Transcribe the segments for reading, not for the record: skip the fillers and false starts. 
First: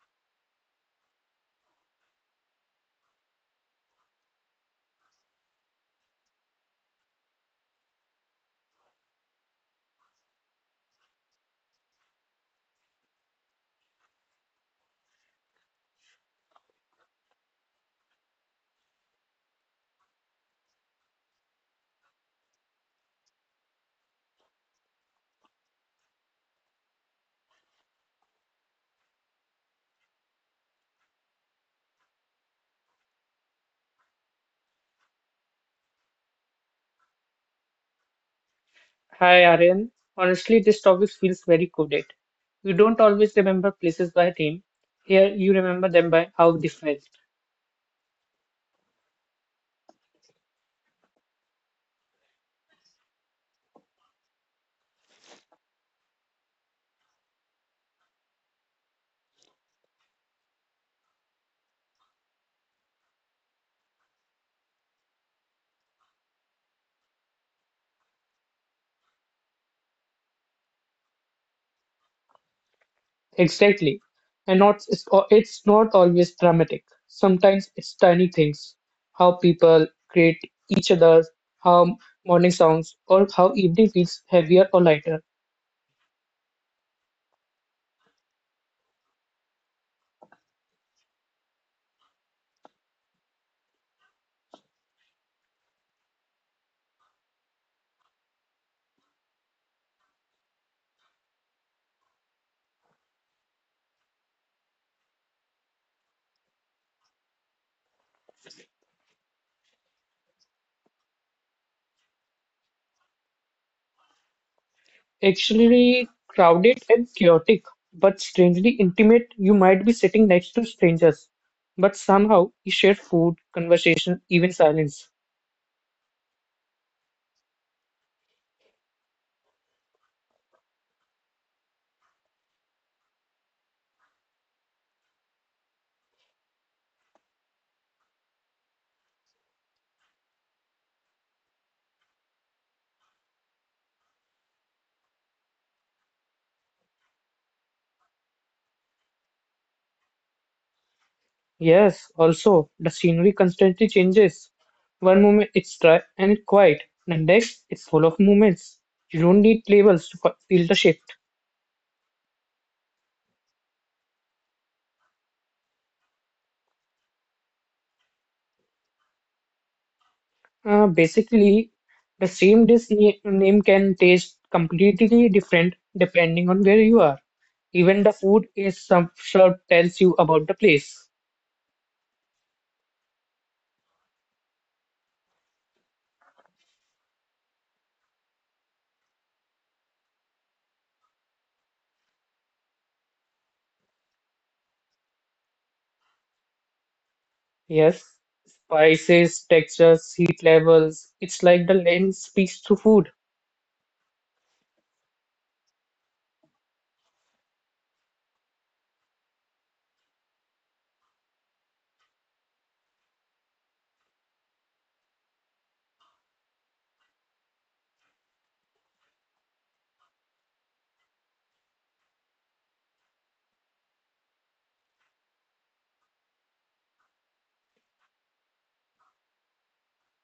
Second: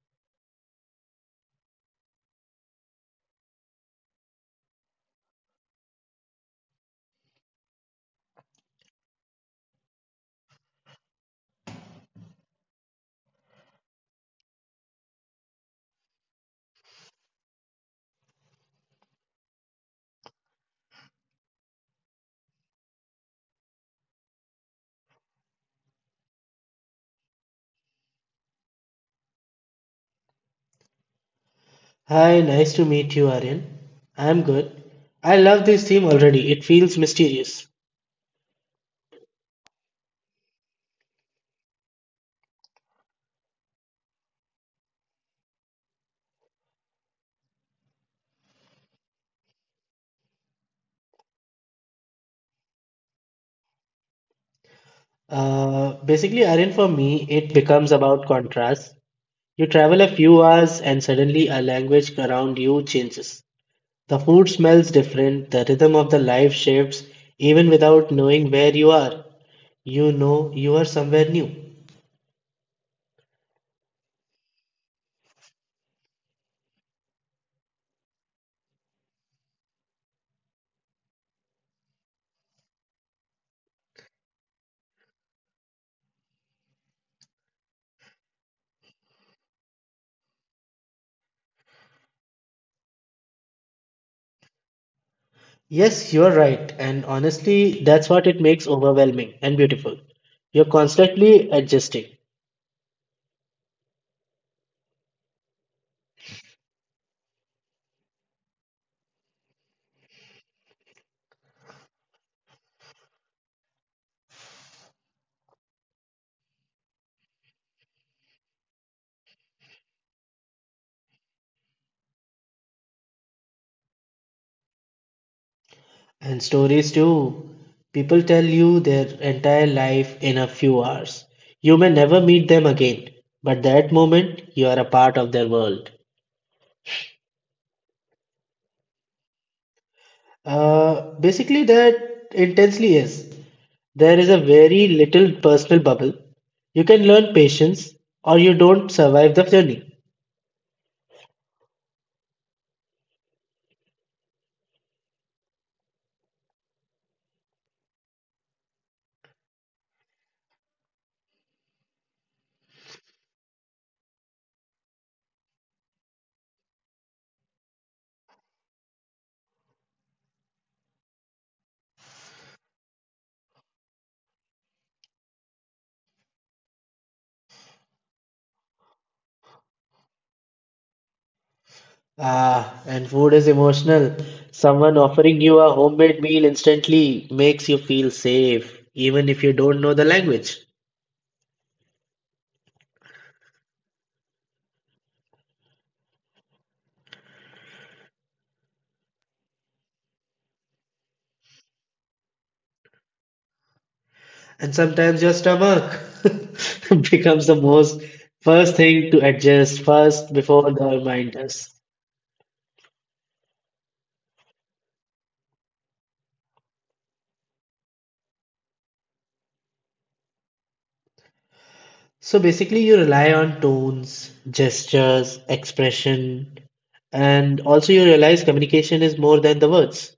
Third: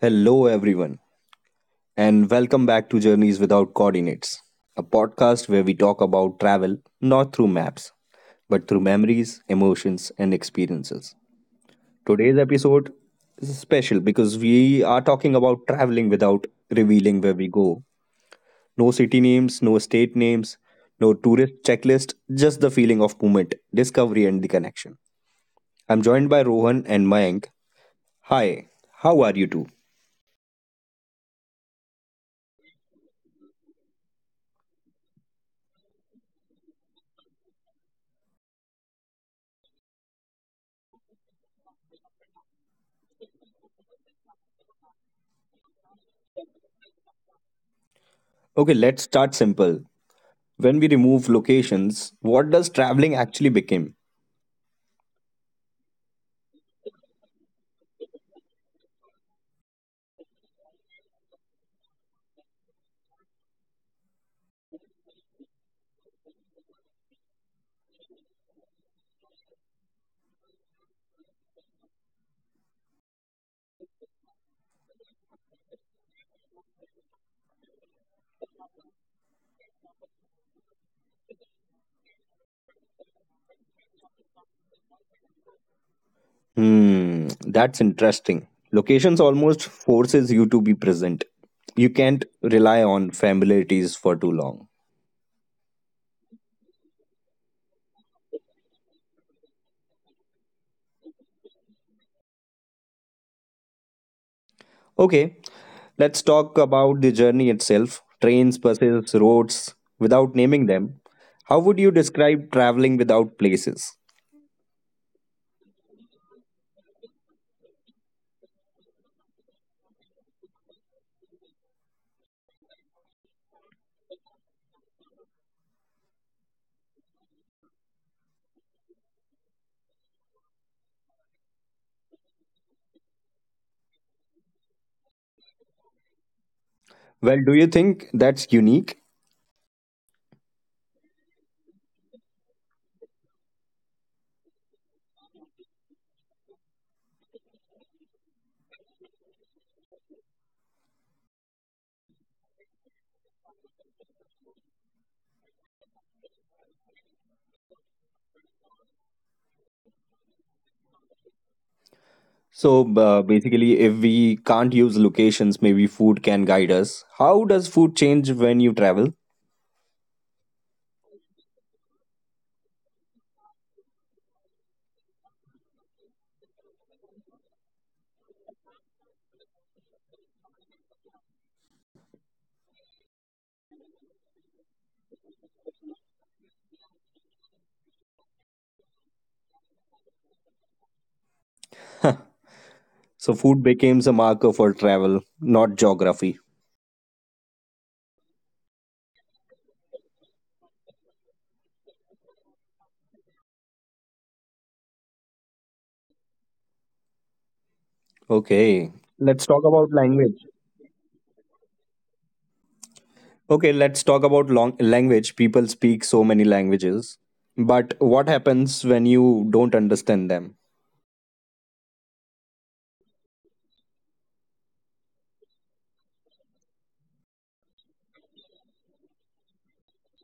Hello, everyone, and welcome back to Journeys Without Coordinates, a podcast where we talk about travel not through maps, but through memories, emotions, and experiences. Today's episode is special because we are talking about traveling without revealing where we go. No city names, no state names, no tourist checklist, just the feeling of movement, discovery, and the connection. I'm joined by Rohan and Mayank. Hi, how are you two? Hi, nice to meet you, Aryan. I'm good. I love this theme already. It feels mysterious. Hi, Aryan. Honestly, this topic feels very coded. You don't always remember places by name. Here, you remember them by how they felt. Okay, let's start simple. When we remove locations, what does traveling actually become? Basically, Aryan, for me, it becomes about contrast. You travel a few hours, and suddenly a language around you changes. The food smells different, the rhythm of the life shifts, even without knowing where you are. You know you are somewhere new. Exactly. And not, it's not always dramatic. Sometimes it's tiny things. How people create each other, how morning sounds, or how evening feels heavier or lighter. Hmm, that's interesting. Locations almost forces you to be present. You can't rely on familiarities for too long. Yes, you're right, and honestly, that's what it makes overwhelming and beautiful. You're constantly adjusting. Okay, let's talk about the journey itself. Trains, buses, roads, without naming them. How would you describe traveling without places? Actually crowded and chaotic, but strangely intimate. You might be sitting next to strangers, but somehow you share food, conversation, even silence. And stories too. People tell you their entire life in a few hours. You may never meet them again, but that moment you are a part of their world. Well, do you think that's unique? Basically, that intensely is. There is a very little personal bubble. You can learn patience or you don't survive the journey. Yes, also, the scenery constantly changes. One moment it's dry and quiet, the next it's full of movements. You don't need labels to feel the shift. So basically, if we can't use locations, maybe food can guide us. How does food change when you travel? Uh, basically, the same dish name can taste completely different depending on where you are. Even the food is some sure tells you about the place. Ah, and food is emotional. Someone offering you a homemade meal instantly makes you feel safe, even if you don't know the language. So food becomes a marker for travel, not geography. Yes, spices, textures, heat levels. It's like the lens speaks to food. And sometimes your stomach becomes the most first Okay. thing to Let's talk adjust about first language. before the reminders. Okay, let's talk about language. People speak so many languages. But what happens when you don't understand them? So basically, you rely on tones, gestures, expression, and also you realize communication is more than the words.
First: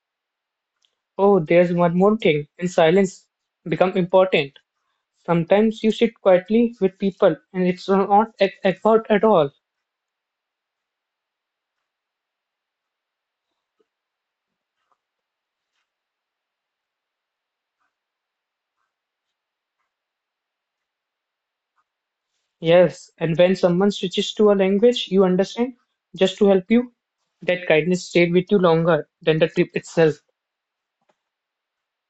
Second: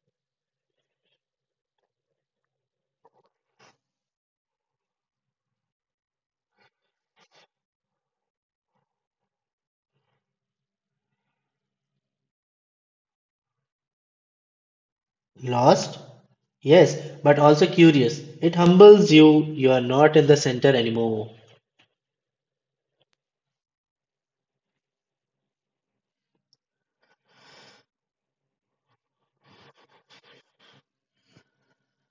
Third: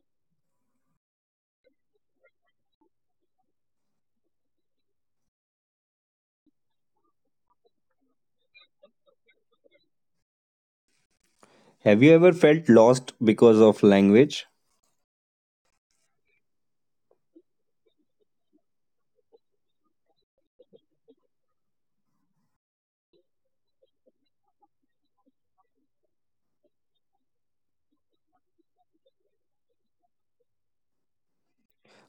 Oh, there's one more thing. And silence become important. Sometimes you sit quietly with people, and it's not effort at all. Have you ever felt lost because of language? Lost? Yes, but also curious. It humbles you, you are not in the center anymore. Yes, and when someone switches to a language you understand just to help you, that kindness stayed with you longer than the trip itself.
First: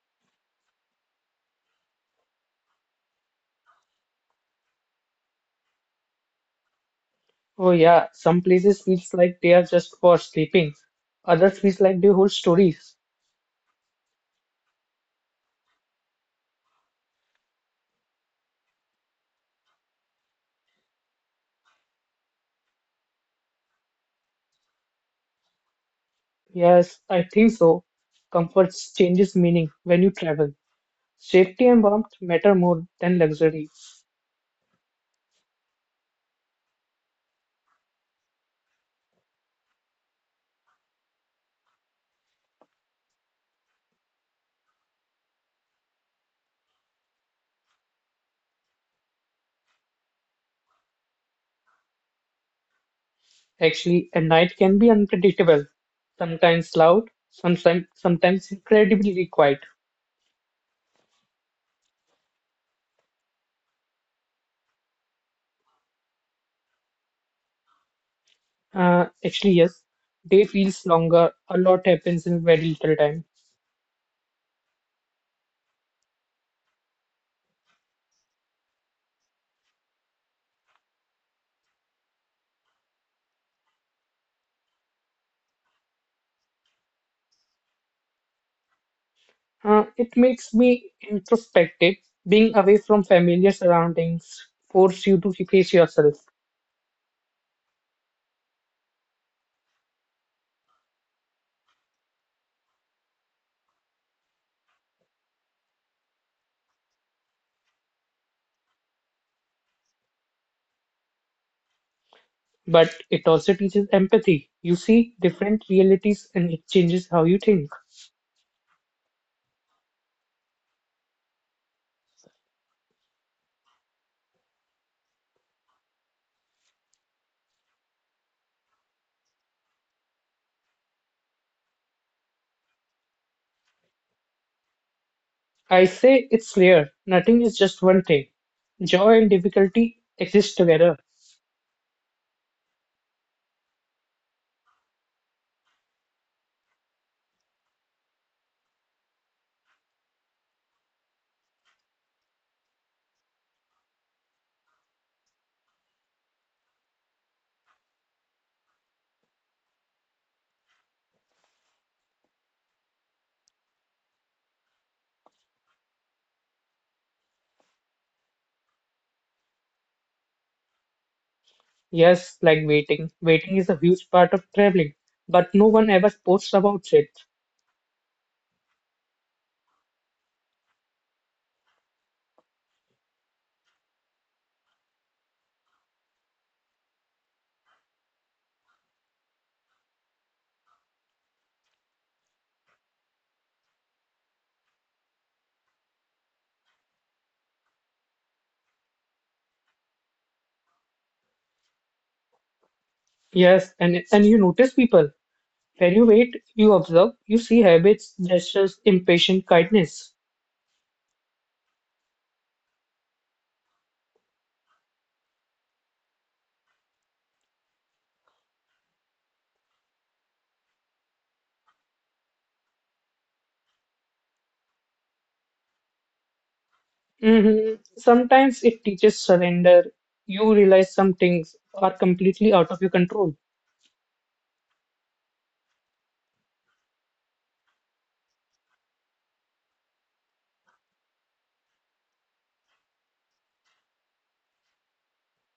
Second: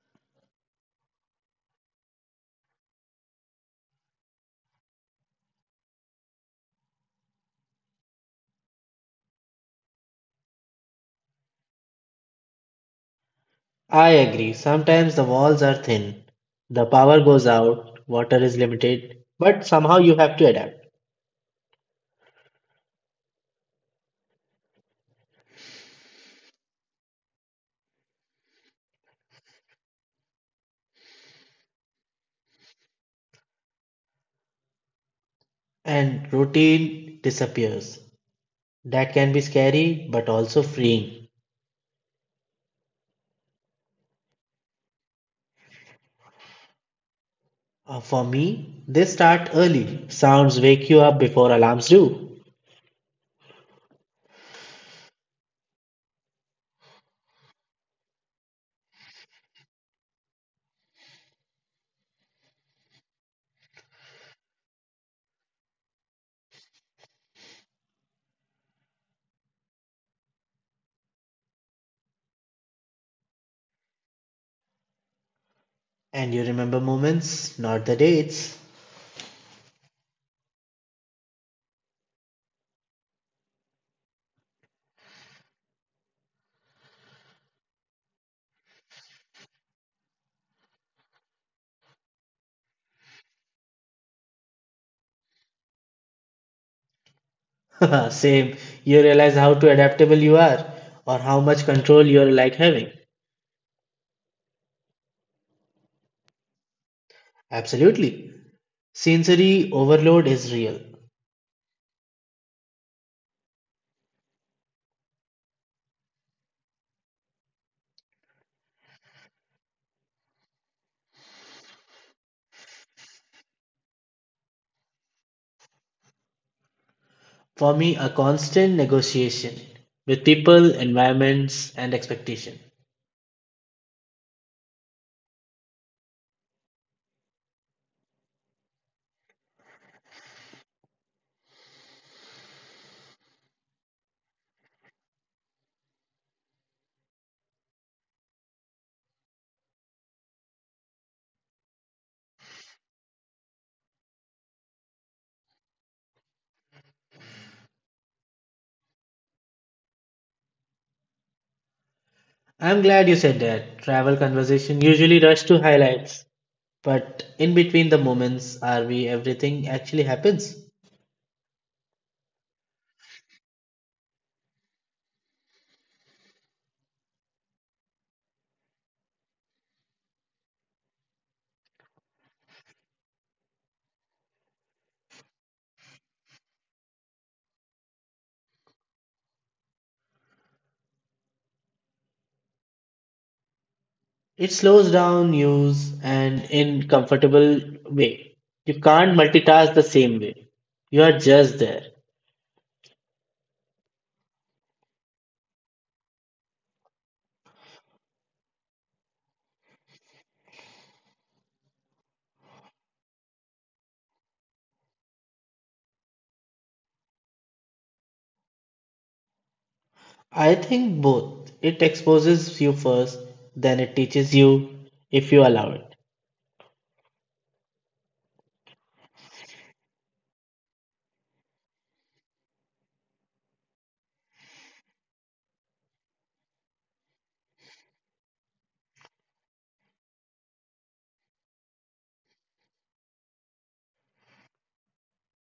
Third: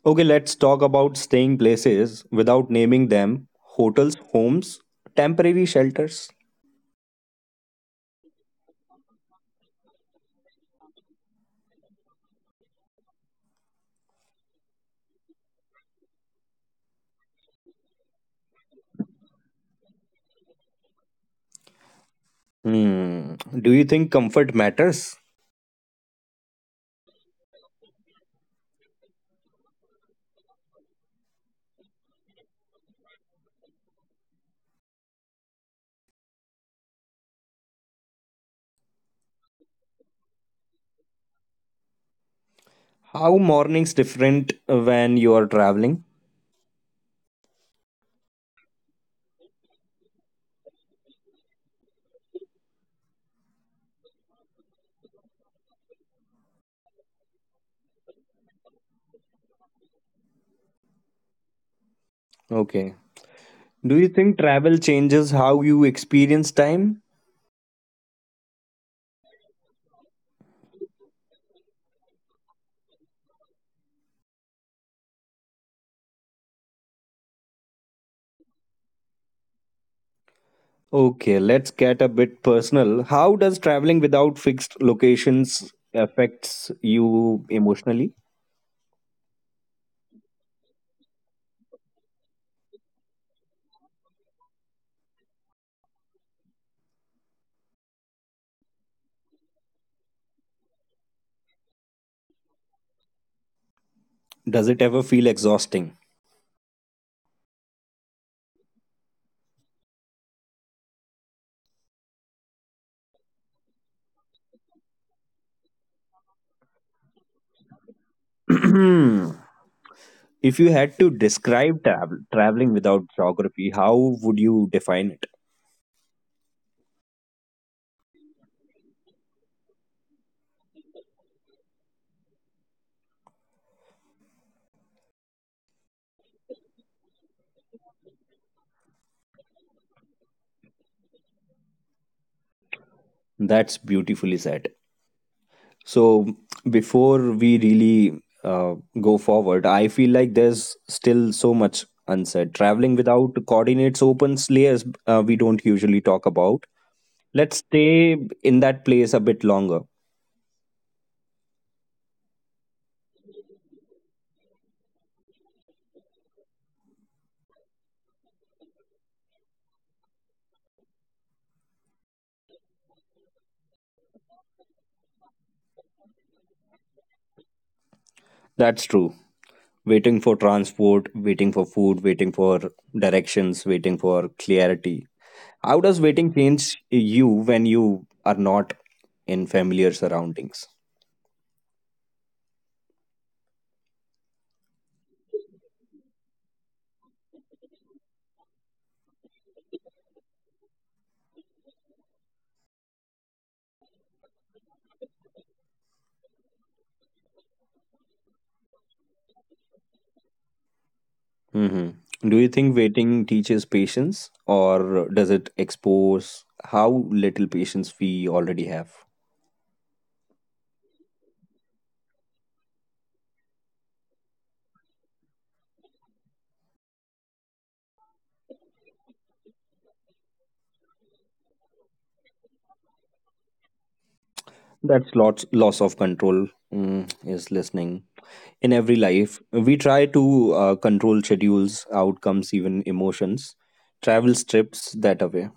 Okay, let's talk about staying places without naming them hotels, homes, temporary shelters. Oh yeah, some places feels like they are just for sleeping. Others feels like they hold stories. I agree. Sometimes the walls are thin, the power goes out, water is limited, but somehow you have to adapt. Hmm. Do you think comfort matters? Yes, I think so. Comfort changes meaning when you travel. Safety and warmth matter more than luxury. And routine disappears. That can be scary but also freeing. How mornings different when you are traveling? For me, they start early. Sounds wake you up before alarms do. Actually, a night can be unpredictable. Sometimes loud, sometimes incredibly quiet. Okay. Do you think travel changes how you experience time? Yes. Day feels longer. A lot happens in very little time. And you remember moments, not the dates. Okay, let's get a bit personal. How does traveling without fixed locations affects you emotionally? It makes me introspective. Being away from familiar surroundings force you to face yourself, Same, you realize how to adaptable you are or how much control you're like having. Does it ever feel exhausting? Absolutely. Sensory overload is real. but it also teaches empathy. You see different realities and it changes how you think. If you had to describe traveling without geography, how would you define it? For me, a constant negotiation with people, environments, and expectation. I say it's rare. Nothing is just one thing. Joy and difficulty exist together. That's beautifully said. So before we really go forward, I feel like there's still so much unsaid. Traveling without coordinates opens layers we don't usually talk about. Let's stay in that place a bit longer. I'm glad you said that. Travel conversation usually rush to highlights, but in between the moments are we everything actually happens. Yes, like waiting. Waiting is a huge part of traveling, but no one ever posts about it. That's true. Waiting for transport, waiting for food, waiting for directions, waiting for clarity. How does waiting change you when you are not in familiar surroundings? It slows down news and in comfortable way. You can't multitask the same way. You are just there. Yes, and you notice people. When you wait, you observe, you see habits, gestures, impatient kindness. hmm Do you think waiting teaches patience or does it expose how little patience we already have? I think both. It exposes you first, then it teaches you if you allow it. Hmm, sometimes it teaches surrender. You realize some things are completely out of your control. That's lots loss of control, is listening. In every life, we try to control schedules, outcomes, even emotions. Travel strips that away.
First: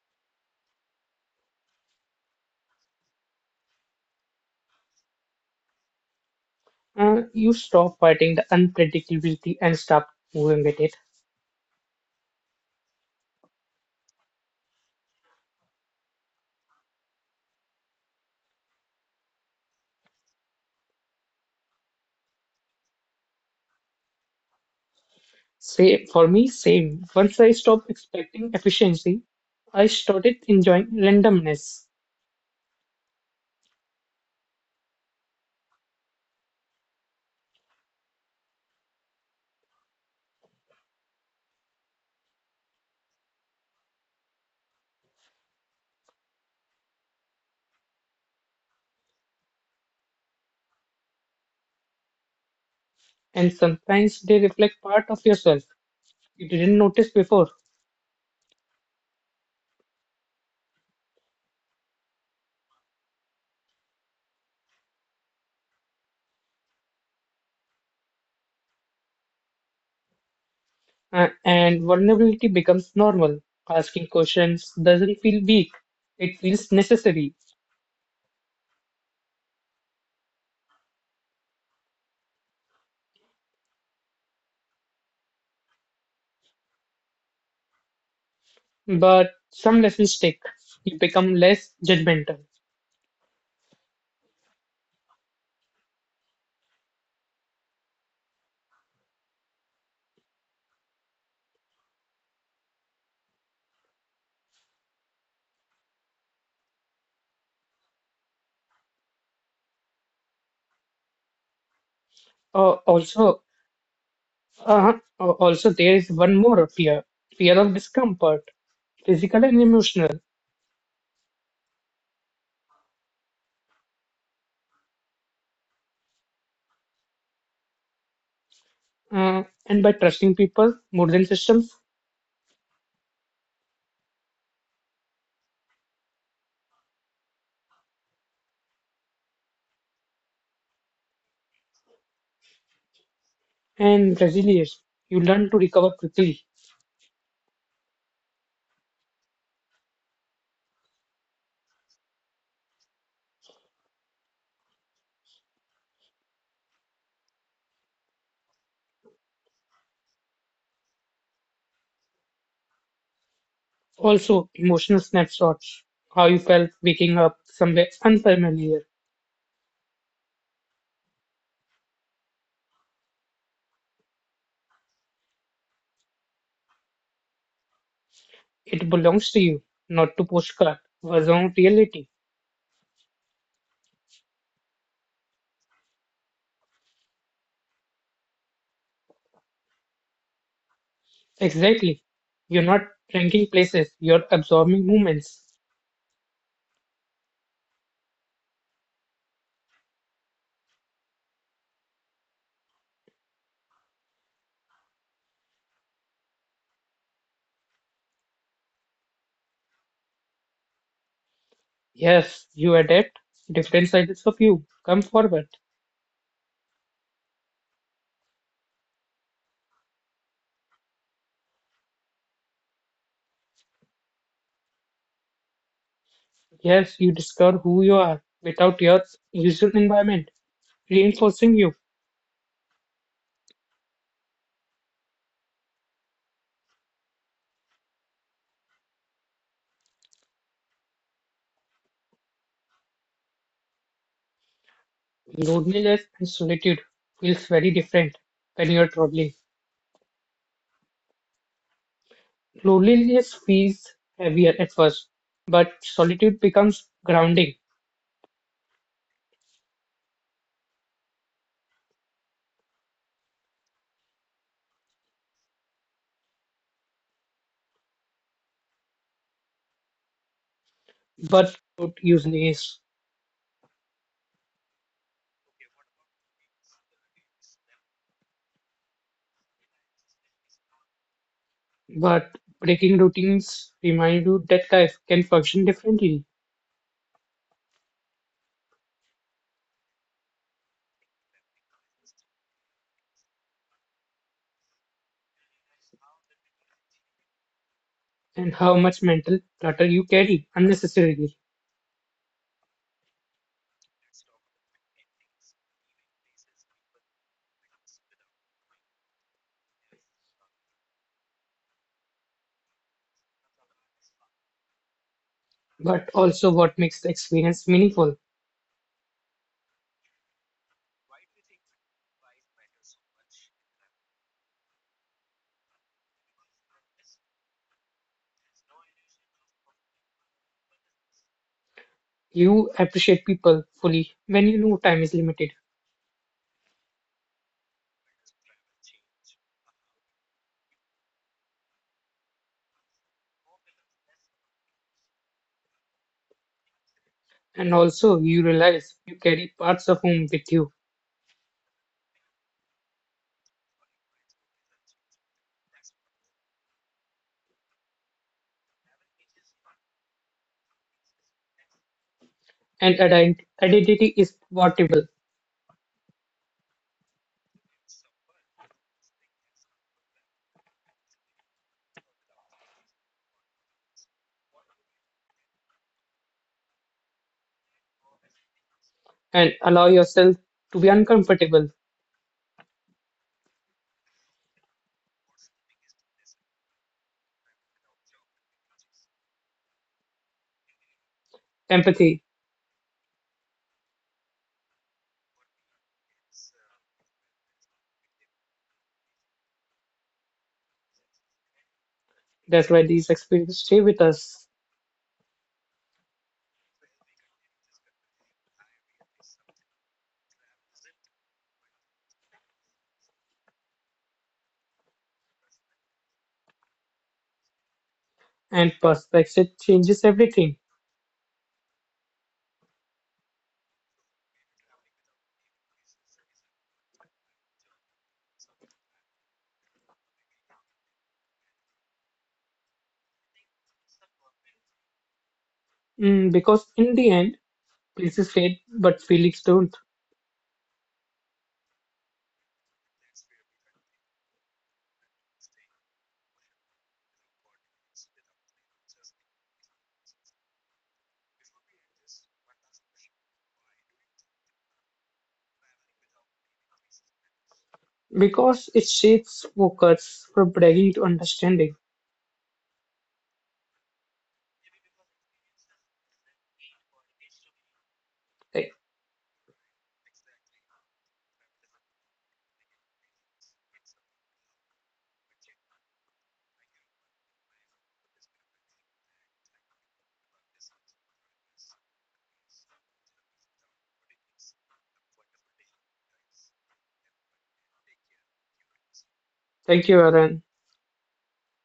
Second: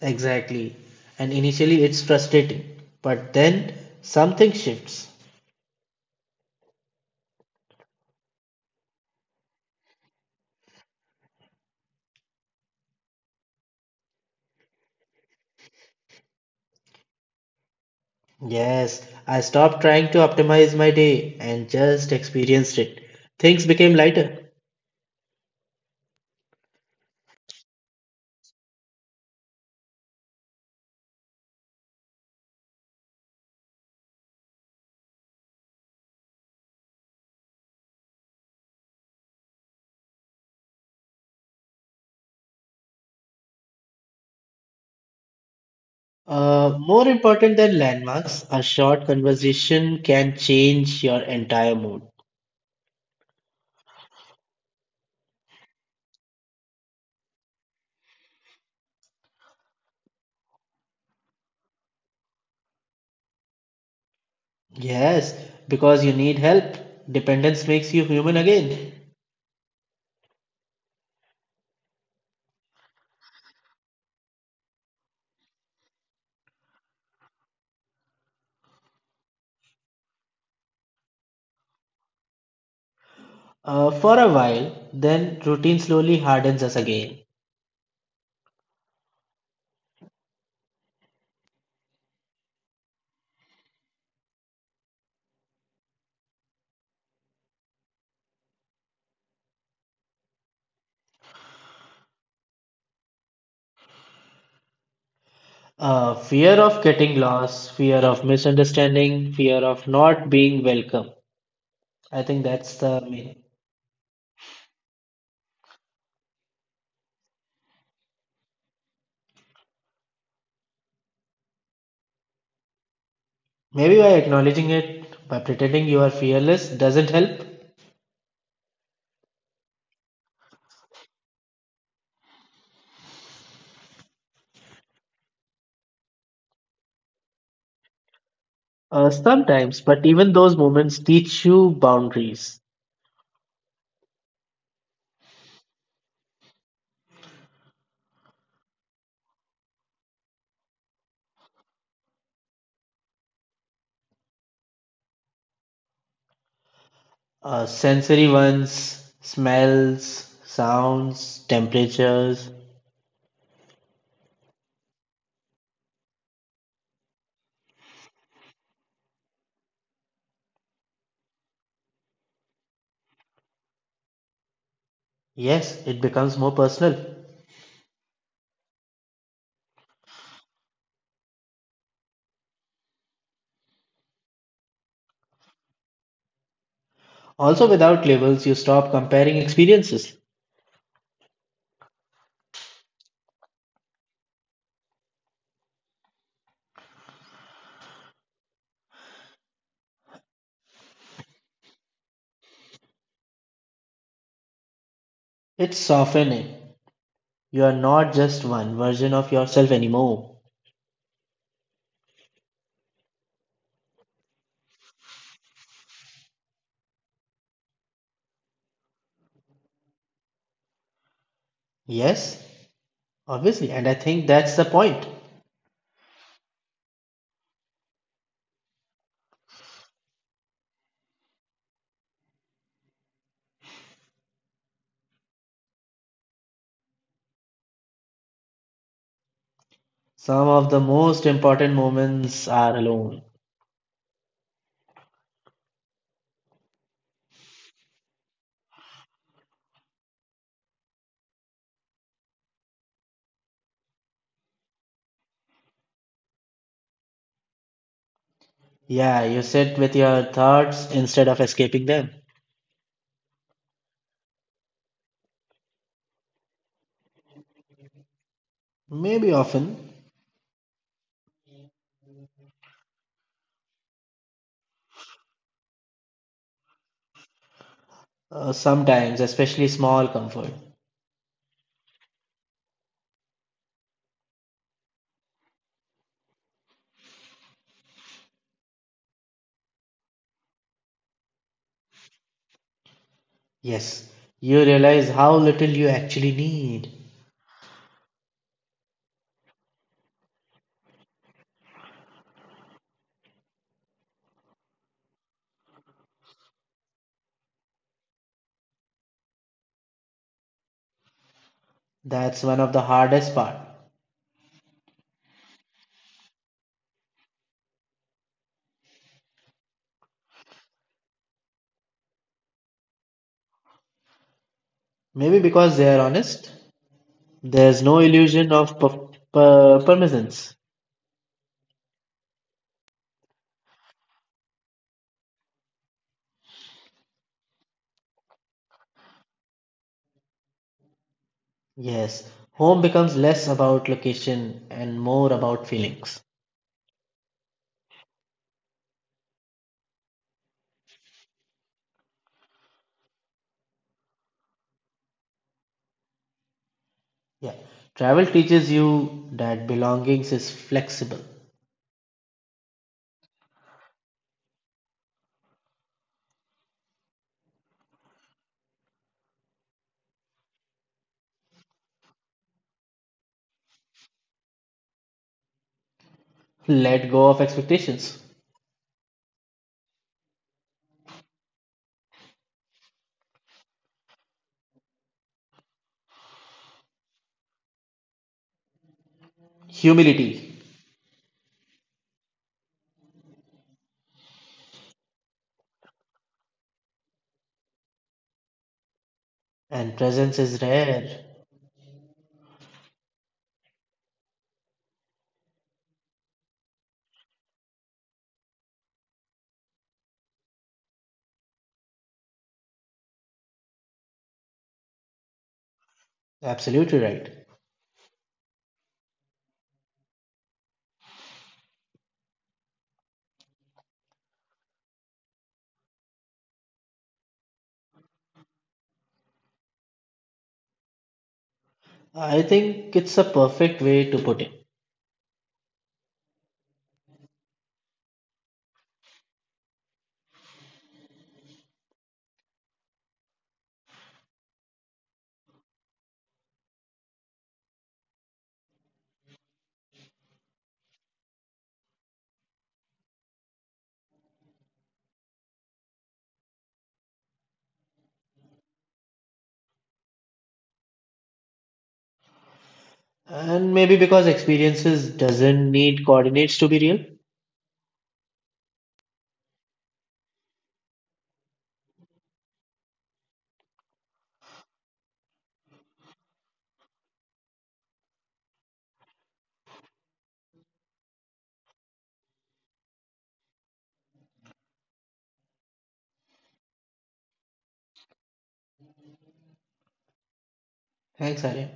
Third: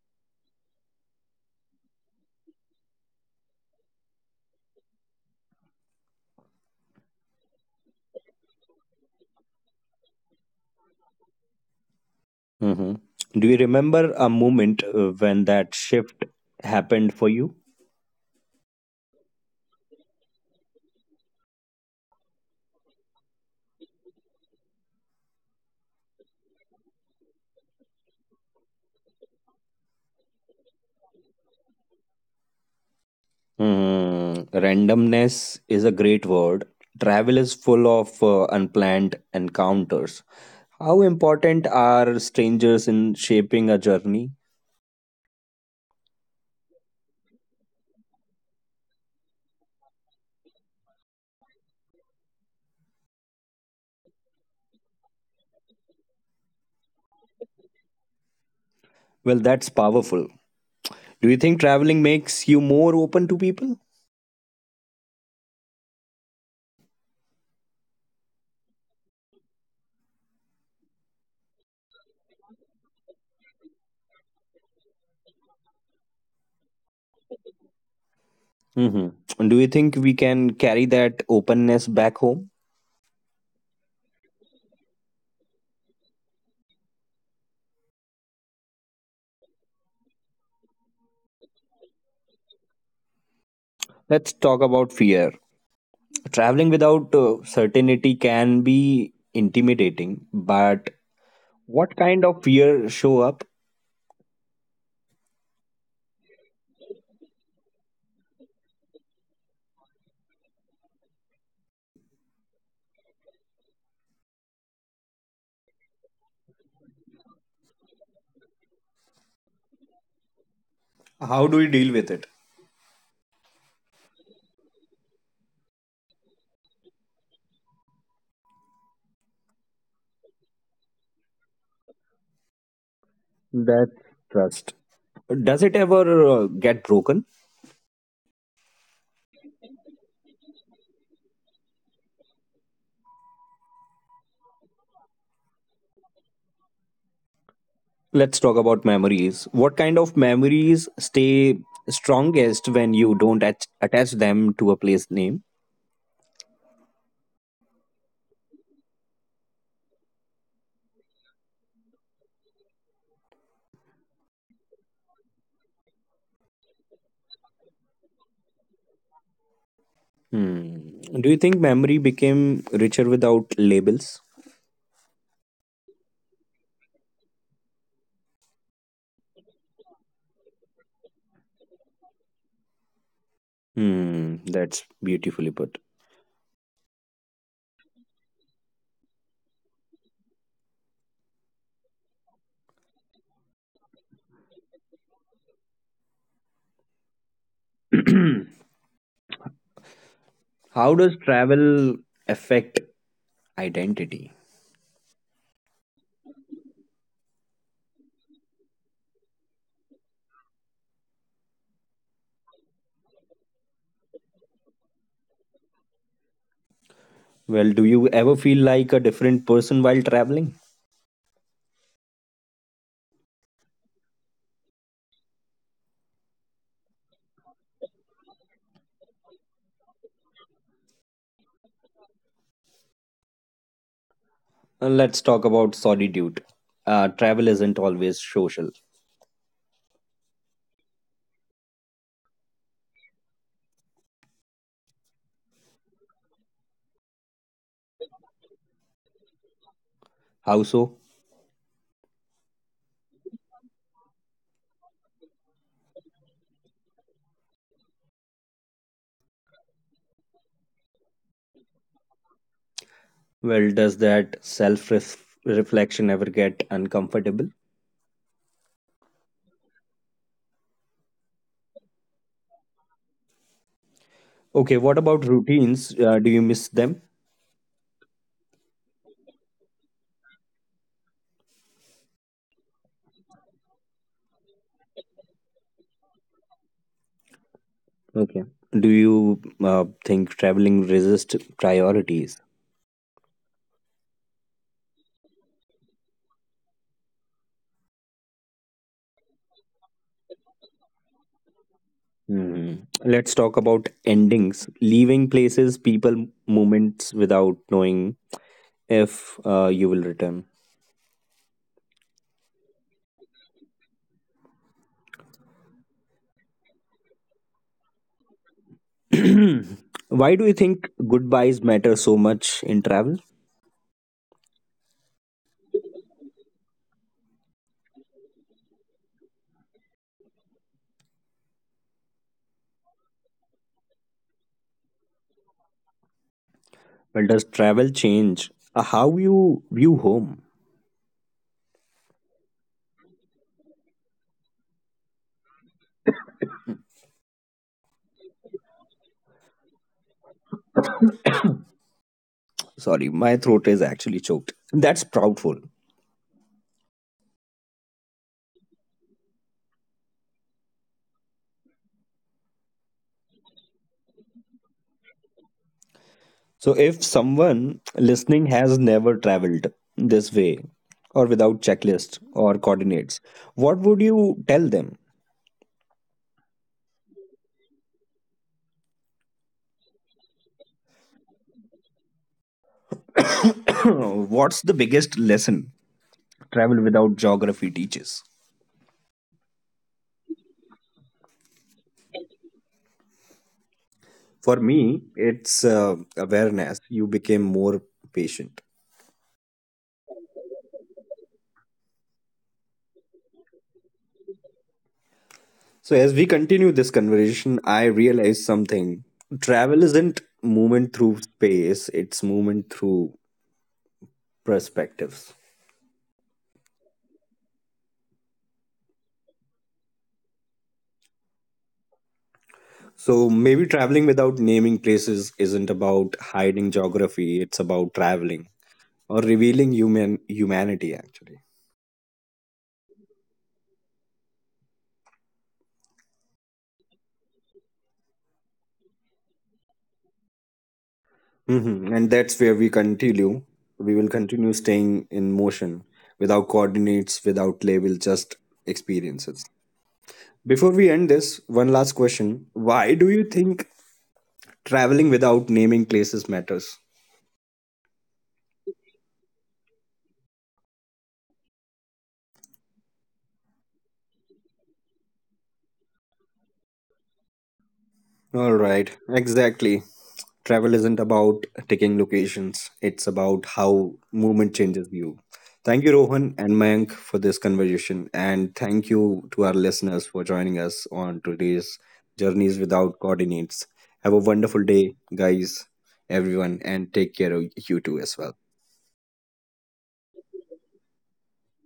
Exactly. And initially it's frustrating, but then something shifts. You stop fighting the unpredictability and start moving with it. hmm Do you remember a moment when that shift happened for you? Yes, I stopped trying to optimize my day and just experienced it. Things became lighter. Same for me, same. Once I stopped expecting efficiency, I started enjoying randomness. Hmm, randomness is a great word. Travel is full of unplanned encounters. How important are strangers in shaping a journey? More important than landmarks, a short conversation can change your entire mood. And sometimes they reflect part of yourself you didn't notice before. Well, that's powerful. Do you think traveling makes you more open to people? Yes, because you need help. Dependence makes you human again. And vulnerability becomes normal. Asking questions doesn't feel weak, it feels necessary. hmm Do you think we can carry that openness back home? For a while, then routine slowly hardens us again. But some lessons stick. You become less judgmental. Let's talk about fear. Traveling without certainty can be intimidating, but what kind of fear show up? Fear of getting lost, fear of misunderstanding, fear of not being welcome. I think that's Uh, the main. also, uh, Also there is one more fear, fear of discomfort, physical and emotional. How do we deal with it? Maybe by acknowledging it, by pretending you are fearless, doesn't help. And by trusting people more than systems That's trust. Does it ever get broken? Sometimes, but even those moments teach you boundaries. and resilience, you learn to recover quickly. Let's talk about memories. What kind of memories stay strongest when you don't attach them to a place name? Sensory ones, smells, sounds, temperatures. Also, emotional snapshots, how you felt waking up somewhere unfamiliar. Hmm. Do you think memory became richer without labels? Yes, it becomes more personal. It belongs to you, not to postcard, was on reality. Hmm, that's beautifully put. Also, without labels, you stop comparing experiences. Exactly. You're not ranking places, you're absorbing movements. How does travel affect identity? It's softening. You are not just one version of yourself anymore. Yes, you adapt. Different sizes of you come forward. Well, do you ever feel like a different person while traveling? Yes, obviously, and I think that's the point. Yes, you discover who you are without your usual environment, reinforcing you. Let's talk about solitude. Travel isn't always social. Some of the most important moments are alone. Loneliness and solitude feels very different when you're traveling. How so? Loneliness feels heavier at first, but solitude becomes grounding. Yeah, you sit with your thoughts instead of escaping them. Well, does that self reflection ever get uncomfortable? Maybe often, But it usually is. Okay, what about routines? Do you miss them? Sometimes, especially small comfort. But breaking routines remind you that life can function differently Okay. Do you think traveling resist priorities? Yes, you realize how little you actually need. and how much mental clutter you carry unnecessarily, Hmm. Let's talk about endings. Leaving places, people, moments without knowing if you will return. That's one of the hardest part. but also what makes the experience meaningful. Why do you think goodbyes matter so much in travel? Maybe because they are honest. There's no illusion of permanence. You appreciate people fully when you know time is limited, Well, does travel change how you view home? Yes, home becomes less about location and more about feelings. and also you realize you carry parts of whom with you, Sorry, my throat is actually choked. That's proudful. Yeah, travel teaches you that belongings is flexible. and identity is portable, So, if someone listening has never traveled this way or without checklist or coordinates, what would you tell them? Let go of expectations. and allow yourself to be uncomfortable. What's the biggest lesson travel without geography teaches? Humility Empathy, For me, it's awareness. You became more patient. and presence is rare. that's why these experiences stay with us, So, as we continue this conversation, I realized something. Travel isn't movement through space, it's movement through perspectives. Absolutely right. and perspective changes everything. So maybe traveling without naming places isn't about hiding geography, it's about traveling or revealing humanity actually. I think it's a perfect way to put it. Mm, because in the end, places fade, but feelings don't, And that's where we continue. We will continue staying in motion without coordinates, without label, just experiences. Before we end this, one last question. Why do you think traveling without naming places matters? because it shapes focus from bragging to understanding. And maybe because experiences doesn't need coordinates to be real. All Like, right, exactly. Travel isn't about taking locations, it's about how movement changes you. Thank you, Rohan and Mayank, for this conversation. And thank you to our listeners for joining us on today's Journeys Without Coordinates. Have a wonderful day, guys, everyone, and take care of you too as well. thank you, Aaron. Thanks, Arya.